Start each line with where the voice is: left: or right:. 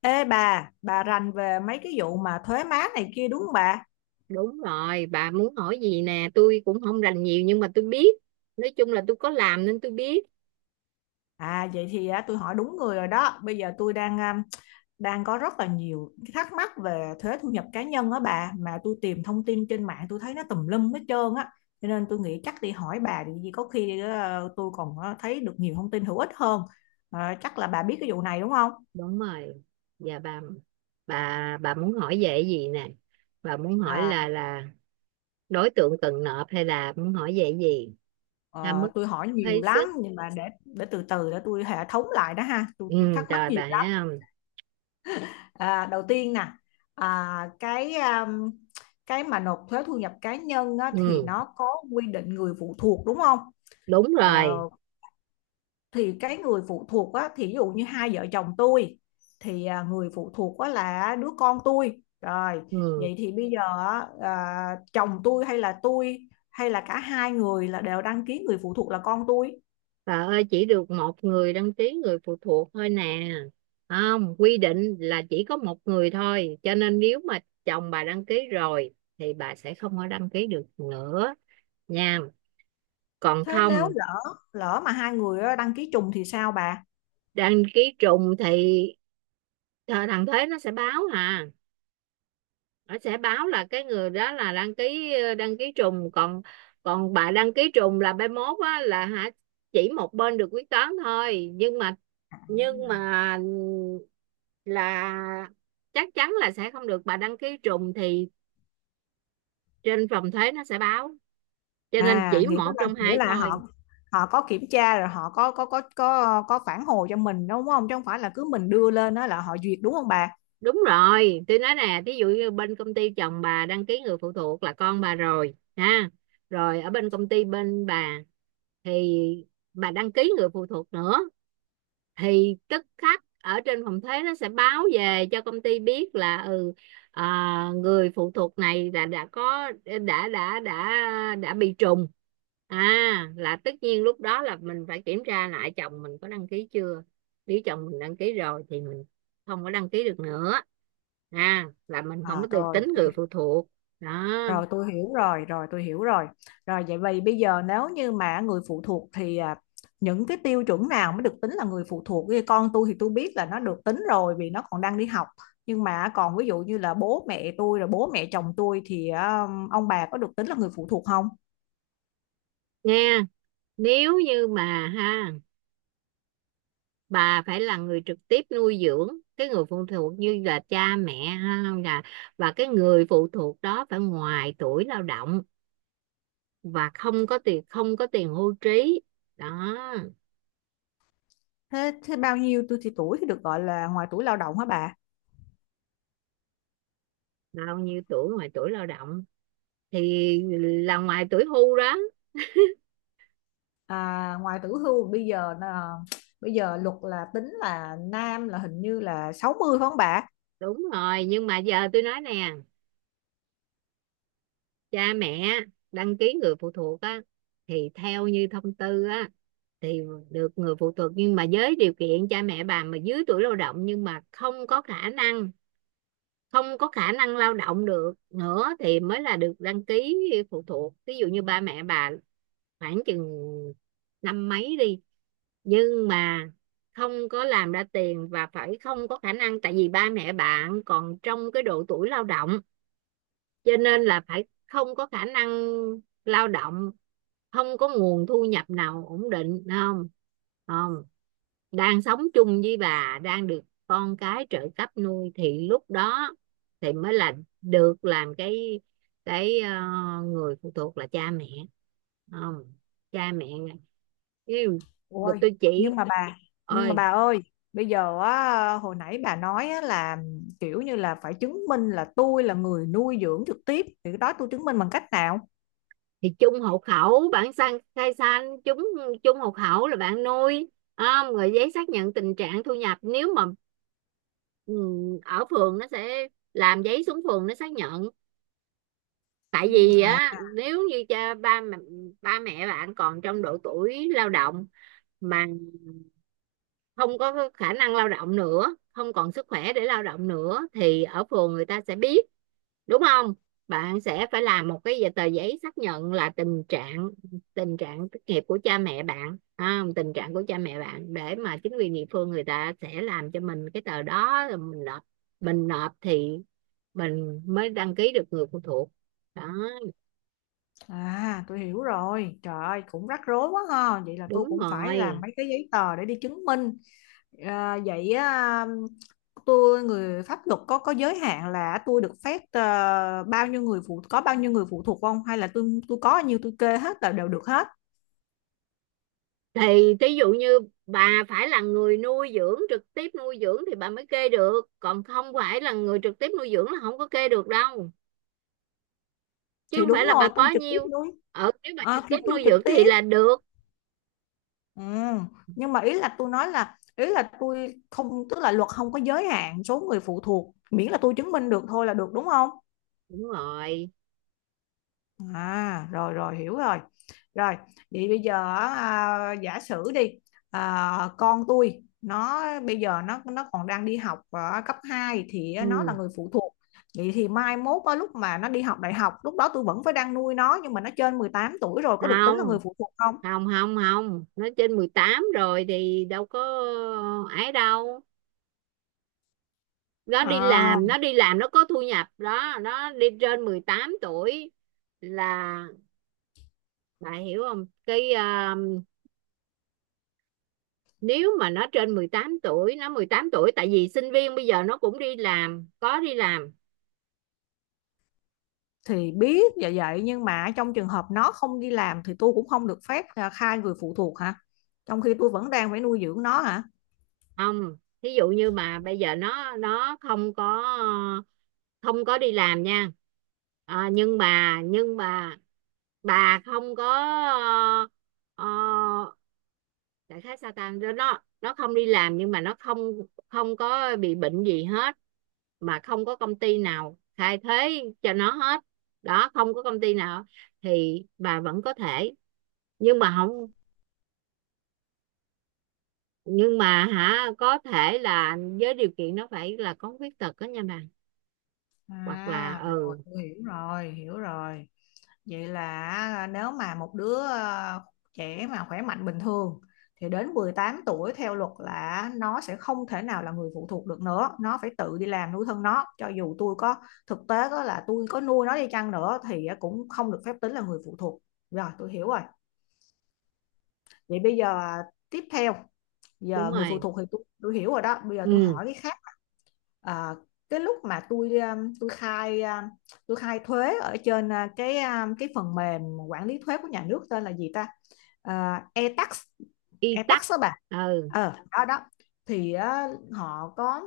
left: Ê bà rành về mấy cái vụ mà thuế má này kia đúng không bà?
right: Đúng rồi, bà muốn hỏi gì nè, tôi cũng không rành nhiều nhưng mà tôi biết. Nói chung là tôi có làm nên tôi biết.
left: À vậy thì tôi hỏi đúng người rồi đó. Bây giờ tôi đang đang có rất là nhiều cái thắc mắc về thuế thu nhập cá nhân á bà, mà tôi tìm thông tin trên mạng tôi thấy nó tùm lum hết trơn á. Cho nên tôi nghĩ chắc đi hỏi bà thì gì có khi tôi còn thấy được nhiều thông tin hữu ích hơn. À, chắc là bà biết cái vụ này đúng không?
right: Đúng rồi. Dạ bà bà muốn hỏi về cái gì nè? Bà muốn hỏi
left: À
right: là đối tượng cần nộp hay là muốn hỏi về cái gì? Tham
left: ờ,
right: mức
left: tôi hỏi nhiều
right: phí
left: lắm,
right: sức.
left: nhưng mà để từ từ để tôi hệ thống lại đó ha. Tôi
right: Ừ,
left: thắc mắc
right: trời
left: nhiều
right: bà thấy
left: lắm.
right: không?
left: À, đầu tiên nè, à, cái um, cái mà nộp thuế thu nhập cá nhân á, thì
right: Ừ,
left: nó có quy định người phụ thuộc đúng không?
right: đúng
left: Ờ,
right: rồi.
left: thì cái người phụ thuộc á, thì ví dụ như hai vợ chồng tôi thì người phụ thuộc á, là đứa con tôi rồi,
right: Ừ.
left: vậy thì bây giờ chồng tôi hay là tôi, hay là cả hai người là đều đăng ký người phụ thuộc là con tôi.
right: Bà ơi, chỉ được một người đăng ký người phụ thuộc thôi nè. Không, quy định là chỉ có một người thôi. Cho nên nếu mà chồng bà đăng ký rồi thì bà sẽ không có đăng ký được nữa nha. Còn
left: Thế nếu
right: không,
left: lỡ lỡ mà hai người á, đăng ký trùng thì sao bà?
right: đăng ký trùng thì thằng Thế nó sẽ báo à. Nó sẽ báo là cái người đó là đăng ký đăng ký trùng, còn còn bà đăng ký trùng là bên mốt á, là hả, chỉ một bên được quyết toán thôi. Nhưng mà nhưng mà là chắc chắn là sẽ không được, bà đăng ký trùng thì trên phòng thuế nó sẽ báo, cho nên
left: À,
right: chỉ
left: nghĩa
right: một
left: là
right: trong
left: nghĩa
right: hai
left: là họ,
right: thôi.
left: họ có kiểm tra rồi họ có phản hồi cho mình đúng không? Chứ không phải là cứ mình đưa lên đó là họ duyệt đúng không bà?
right: Đúng rồi, tôi nói nè, thí dụ như bên công ty chồng bà đăng ký người phụ thuộc là con bà rồi ha, rồi ở bên công ty bên bà thì bà đăng ký người phụ thuộc nữa, thì tức khắc ở trên phòng thuế nó sẽ báo về cho công ty biết là ừ, người phụ thuộc này là đã có, đã đã đã đã bị trùng. À, là tất nhiên lúc đó là mình phải kiểm tra lại chồng mình có đăng ký chưa, nếu chồng mình đăng ký rồi thì mình không có đăng ký được nữa, à là mình không có
left: À,
right: được tính người phụ thuộc đó.
left: rồi tôi hiểu rồi rồi tôi hiểu rồi rồi Vậy vì bây giờ nếu như mà người phụ thuộc, thì những cái tiêu chuẩn nào mới được tính là người phụ thuộc? Ví con tôi thì tôi biết là nó được tính rồi vì nó còn đang đi học, nhưng mà còn ví dụ như là bố mẹ tôi rồi bố mẹ chồng tôi thì ông bà có được tính là người phụ thuộc không?
right: Nghe, nếu như mà ha, bà phải là người trực tiếp nuôi dưỡng cái người phụ thuộc, như là cha mẹ ha, là và cái người phụ thuộc đó phải ngoài tuổi lao động và không có tiền, không có tiền hưu trí đó.
left: Thế, bao nhiêu tuổi thì được gọi là ngoài tuổi lao động hả bà?
right: Bao nhiêu tuổi ngoài tuổi lao động thì là ngoài tuổi hưu đó.
left: À, ngoài tuổi hưu bây giờ là bây giờ luật là tính là nam là hình như là 60 phải không bà?
right: Đúng rồi, nhưng mà giờ tôi nói nè, cha mẹ đăng ký người phụ thuộc á, thì theo như thông tư á, thì được người phụ thuộc, nhưng mà với điều kiện cha mẹ bà mà dưới tuổi lao động nhưng mà không có khả năng, không có khả năng lao động được nữa thì mới là được đăng ký phụ thuộc. Ví dụ như ba mẹ bà khoảng chừng năm mấy đi, nhưng mà không có làm ra tiền và phải không có khả năng, tại vì ba mẹ bạn còn trong cái độ tuổi lao động, cho nên là phải không có khả năng lao động, không có nguồn thu nhập nào ổn định, không không đang sống chung với bà, đang được con cái trợ cấp nuôi, thì lúc đó thì mới là được làm cái cái ờ, người phụ thuộc là cha mẹ. Không, cha mẹ yêu
left: Ôi,
right: tôi chỉ
left: nhưng mà bà nhưng mà
right: ơi
left: bà ơi, bây giờ á, hồi nãy bà nói á, là kiểu như là phải chứng minh là tôi là người nuôi dưỡng trực tiếp, thì cái đó tôi chứng minh bằng cách nào?
right: thì chung hộ khẩu bạn sang khai san chúng, chung hộ khẩu là bạn nuôi, không rồi giấy xác nhận tình trạng thu nhập, nếu mà ừ, ở phường nó sẽ làm giấy, xuống phường nó xác nhận. Tại vì
left: À,
right: á, nếu như cha ba ba mẹ bạn còn trong độ tuổi lao động mà không có khả năng lao động nữa, không còn sức khỏe để lao động nữa, thì ở phường người ta sẽ biết, đúng không. Bạn sẽ phải làm một cái tờ giấy xác nhận là tình trạng thất nghiệp của cha mẹ bạn, tình trạng của cha mẹ bạn, để mà chính quyền địa phương người ta sẽ làm cho mình cái tờ đó rồi mình nộp, thì mình mới đăng ký được người phụ thuộc đó.
left: à, tôi hiểu rồi. Trời ơi cũng rắc rối quá ha. Vậy là tôi
right: Đúng
left: cũng phải làm
right: rồi,
left: mấy cái giấy tờ để đi chứng minh. À, vậy tôi người pháp luật có giới hạn là tôi được phép ờ, bao nhiêu người phụ có bao nhiêu người phụ thuộc không, hay là tôi có bao nhiêu tôi kê hết là đều được hết?
right: thì thí dụ như bà phải là người nuôi dưỡng, trực tiếp nuôi dưỡng thì bà mới kê được, còn không phải là người trực tiếp nuôi dưỡng là không có kê được đâu, chứ
left: Thì
right: không
left: đúng
right: phải là
left: rồi,
right: bà
left: tôi
right: có
left: trực tiếp
right: nhiêu.
left: nuôi.
right: Ở nếu bà
left: Ờ,
right: trực
left: thì
right: tiếp
left: tôi
right: nuôi
left: trực
right: dưỡng thì
left: tiếp,
right: là được.
left: ừ, nhưng mà ý là tôi nói là ý là tôi không tức là luật không có giới hạn số người phụ thuộc, miễn là tôi chứng minh được thôi là được đúng không?
right: Đúng rồi.
left: À, rồi rồi hiểu rồi. Rồi, vậy bây giờ giả sử đi, con tôi nó bây giờ nó còn đang đi học ở cấp hai, thì nó là
right: Ừ.
left: người phụ thuộc. Vậy thì mai mốt á, lúc mà nó đi học đại học, lúc đó tôi vẫn phải đang nuôi nó, nhưng mà nó trên 18 tuổi rồi có được tính là
right: Không,
left: người phụ thuộc không?
right: không, không, không nó trên 18 rồi thì đâu có ấy đâu, nó đi
left: À,
right: làm, nó có thu nhập đó, nó đi trên 18 tuổi là bà hiểu không. Nếu mà nó trên 18 tuổi, nó 18 tuổi, tại vì sinh viên bây giờ nó cũng đi làm, có đi làm.
left: thì biết vậy, vậy nhưng mà trong trường hợp nó không đi làm, thì tôi cũng không được phép khai người phụ thuộc hả? Trong khi tôi vẫn đang phải nuôi dưỡng nó hả?
right: Không, thí dụ như mà bây giờ nó không có, không có đi làm nha, nhưng mà bà không có ờ, đại khái sao ta, nó không đi làm, nhưng mà nó không, không có bị bệnh gì hết, mà không có công ty nào thay thế cho nó hết đó, không có công ty nào thì bà vẫn có thể, nhưng mà không, nhưng mà hả, có thể là với điều kiện nó phải là có khuyết tật đó nha bà, hoặc là
left: À rồi,
right: ừ.
left: tôi hiểu rồi. Vậy là nếu mà một đứa trẻ mà khỏe mạnh bình thường, thì đến 18 tuổi theo luật là nó sẽ không thể nào là người phụ thuộc được nữa, nó phải tự đi làm nuôi thân nó, cho dù tôi có thực tế có là tôi có nuôi nó đi chăng nữa thì cũng không được phép tính là người phụ thuộc. Rồi tôi hiểu rồi. Vậy bây giờ tiếp theo,
right: Đúng
left: giờ người phụ
right: rồi.
left: thuộc thì tôi hiểu rồi đó, bây giờ tôi
right: Ừ.
left: hỏi cái khác. Ờ, cái lúc mà tôi khai thuế ở trên cái phần mềm quản lý thuế của nhà nước tên là gì ta, e-tax.
right: Y tắc.
left: E-tax đó bà.
right: Ừ.
left: Ờ đó đó, thì á, họ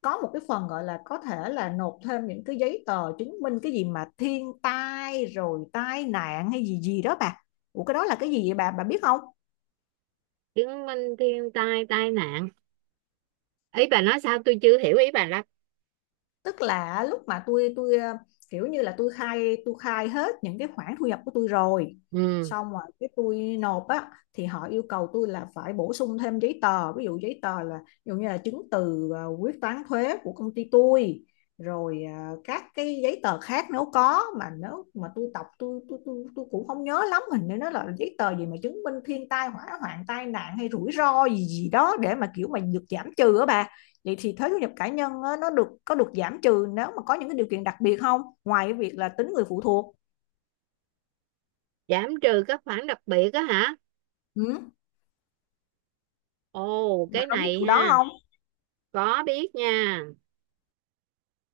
left: có một cái phần gọi là có thể là nộp thêm những cái giấy tờ chứng minh cái gì mà thiên tai rồi tai nạn hay gì gì đó bà. Ủa cái đó là cái gì vậy bà biết không?
right: Chứng minh thiên tai tai nạn, ý bà nói sao tôi chưa hiểu ý bà lắm.
left: Tức là lúc mà tôi ờ, kiểu như là tôi khai hết những cái khoản thu nhập của tôi rồi,
right: Ừ.
left: xong rồi cái tôi nộp á, thì họ yêu cầu tôi là phải bổ sung thêm giấy tờ, ví dụ giấy tờ là ví dụ như là chứng từ quyết toán thuế của công ty tôi, rồi ờ, các cái giấy tờ khác nếu có, mà nếu mà tôi đọc tôi cũng không nhớ lắm, hình như nó là giấy tờ gì mà chứng minh thiên tai hỏa hoạn tai nạn hay rủi ro gì gì đó để mà kiểu mà được giảm trừ á bà. Vậy thì thuế thu nhập cá nhân nó được có được giảm trừ nếu mà có những cái điều kiện đặc biệt không? Ngoài cái việc là tính người phụ thuộc.
right: Giảm trừ các khoản đặc biệt á hả.
left: Ừ.
right: Ồ,
left: Bà
right: cái
left: có biết
right: này
left: vụ đó
right: ha,
left: không?
right: có biết nha.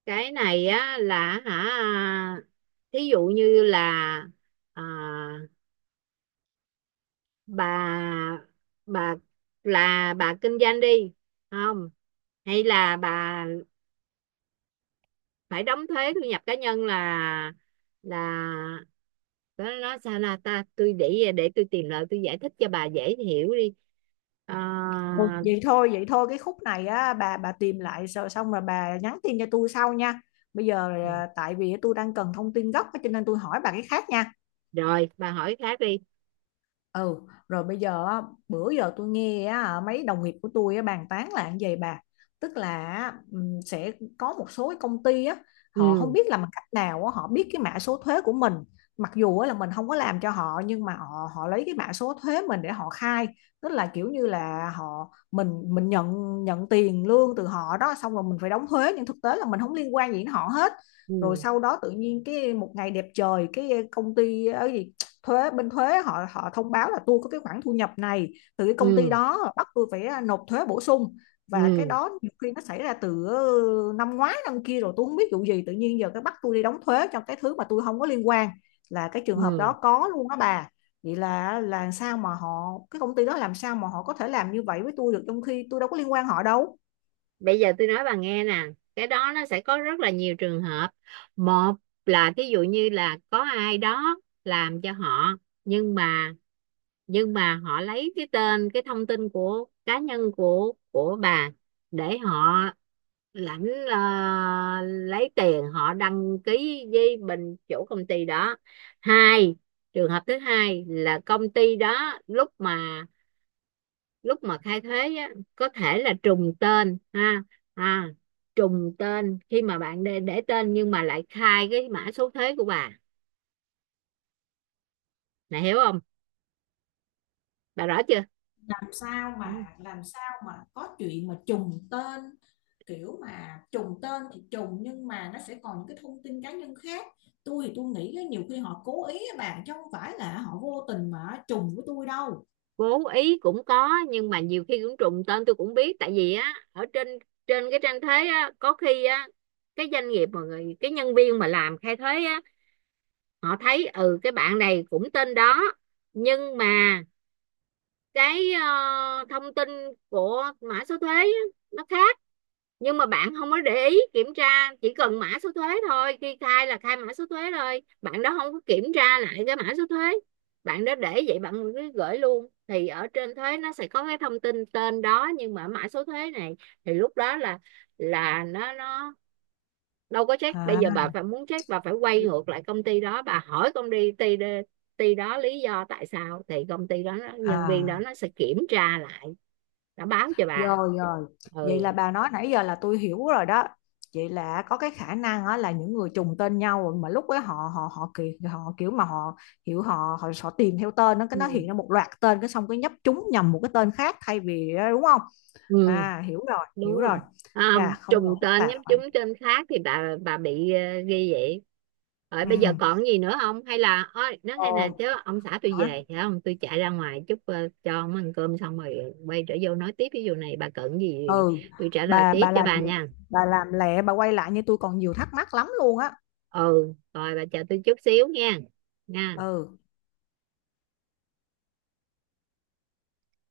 right: Cái này á là hả, thí dụ như là à, bà bà là bà kinh doanh đi, không, hay là bà phải đóng thuế thu nhập cá nhân là là nó sao là ta, tôi để tôi tìm lại tôi giải thích cho bà dễ hiểu đi. Ờ,
left: Ừ. Vậy thôi cái khúc này á, bà tìm lại rồi xong rồi bà nhắn tin cho tôi sau nha. Bây giờ tại vì tôi đang cần thông tin gốc cho nên tôi hỏi bà cái khác nha.
right: rồi bà hỏi khác đi.
left: Ừ, rồi bây giờ á, bữa giờ tôi nghe á, mấy đồng nghiệp của tôi á, bàn tán là như vậy bà, tức là sẽ có một số cái công ty á, họ không
right: Ừ.
left: biết làm bằng cách nào á, họ biết cái mã số thuế của mình, mặc dù á, là mình không có làm cho họ, nhưng mà họ họ lấy cái mã số thuế mình để họ khai, tức là kiểu như là họ mình nhận nhận tiền lương từ họ đó, xong rồi mình phải đóng thuế, nhưng thực tế là mình không liên quan gì đến họ hết. Rồi
right: Ừ.
left: sau đó tự nhiên cái một ngày đẹp trời cái công ty ấy, thuế bên thuế họ họ thông báo là tôi có cái khoản thu nhập này từ cái công ty
right: Ừ.
left: đó, bắt tôi phải nộp thuế bổ sung, và cái
right: Ừ.
left: đó nhiều khi nó xảy ra từ năm ngoái năm kia rồi, tôi không biết vụ gì tự nhiên giờ cái bắt tôi đi đóng thuế cho cái thứ mà tôi không có liên quan. Là cái trường hợp
right: Ừ.
left: đó có luôn đó bà. Vậy là sao mà họ cái công ty đó làm sao mà họ có thể làm như vậy với tôi được, trong khi tôi đâu có liên quan họ đâu?
right: Bây giờ tôi nói bà nghe nè, cái đó nó sẽ có rất là nhiều trường hợp. Một là thí dụ như là có ai đó làm cho họ, nhưng mà họ lấy cái tên, cái thông tin của cá nhân của bà để họ lãnh, ờ, lấy tiền, họ đăng ký với bên chủ công ty đó. Hai, trường hợp thứ hai là công ty đó lúc mà khai thuế á, có thể là trùng tên ha. À, trùng tên khi mà bạn để tên nhưng mà lại khai cái mã số thuế của bà này, hiểu không, bà rõ chưa. Ừ.
left: Làm sao mà có chuyện mà trùng tên? Kiểu mà trùng tên thì trùng, nhưng mà nó sẽ còn những cái thông tin cá nhân khác. Tôi thì tôi nghĩ nhiều khi họ cố ý á bạn, chứ không phải là họ vô tình mà trùng với tôi đâu.
right: Cố ý cũng có, nhưng mà nhiều khi cũng trùng tên tôi cũng biết, tại vì á ở trên trên cái trang thuế á, có khi á cái doanh nghiệp mà người, cái nhân viên mà làm khai thuế á, họ thấy ừ cái bạn này cũng tên đó, nhưng mà cái thông tin của mã số thuế á, nó khác, nhưng mà bạn không có để ý kiểm tra, chỉ cần mã số thuế thôi, khi khai là khai mã số thuế rồi, bạn đó không có kiểm tra lại cái mã số thuế, bạn đó để vậy bạn cứ gửi luôn, thì ở trên thuế nó sẽ có cái thông tin tên đó nhưng mà mã số thuế này, thì lúc đó là nó đâu có check. Bây giờ
left: À,
right: bà phải muốn check bà phải quay ngược lại công ty đó, bà hỏi công ty ty đó lý do tại sao, thì công ty đó nhân viên đó
left: à.
right: nó sẽ kiểm tra lại, nó báo cho bà.
left: Rồi rồi, vậy là
right: Ừ.
left: bà nói nãy giờ là tôi hiểu rồi đó. Vậy là có cái khả năng á, là những người trùng tên nhau, mà lúc ấy họ họ họ kiểu mà họ hiểu họ họ, họ tìm theo tên, nó cái
right: ừ,
left: nó hiện ra một loạt tên cái xong cái nhấp trúng nhầm một cái tên khác thay vì đúng không?
right: ừ.
left: À hiểu rồi,
right: Đúng
left: hiểu rồi.
right: rồi. À,
left: Chà không ngờ
right: trùng
left: phức
right: tên,
left: tạp
right: nhắm
left: vậy.
right: trúng tên khác thì bà bị ghi vậy. Rồi
left: Ừ.
right: bây giờ còn gì nữa không, hay là ôi nói
left: Ồ,
right: nghe nè, chứ ông xã tôi
left: hả?
right: về phải không, tôi chạy ra ngoài chút, cho ông ăn cơm xong rồi quay trở vô nói tiếp, ví dụ này bà cần gì
left: Ừ.
right: tôi trả lời
left: Bà
right: tiếp
left: bà
right: cho
left: làm
right: bà nha.
left: bà làm lẹ bà quay lại như tôi còn nhiều thắc mắc lắm luôn á.
right: Ừ rồi bà chờ tôi chút xíu nha, nha.
left: Ừ.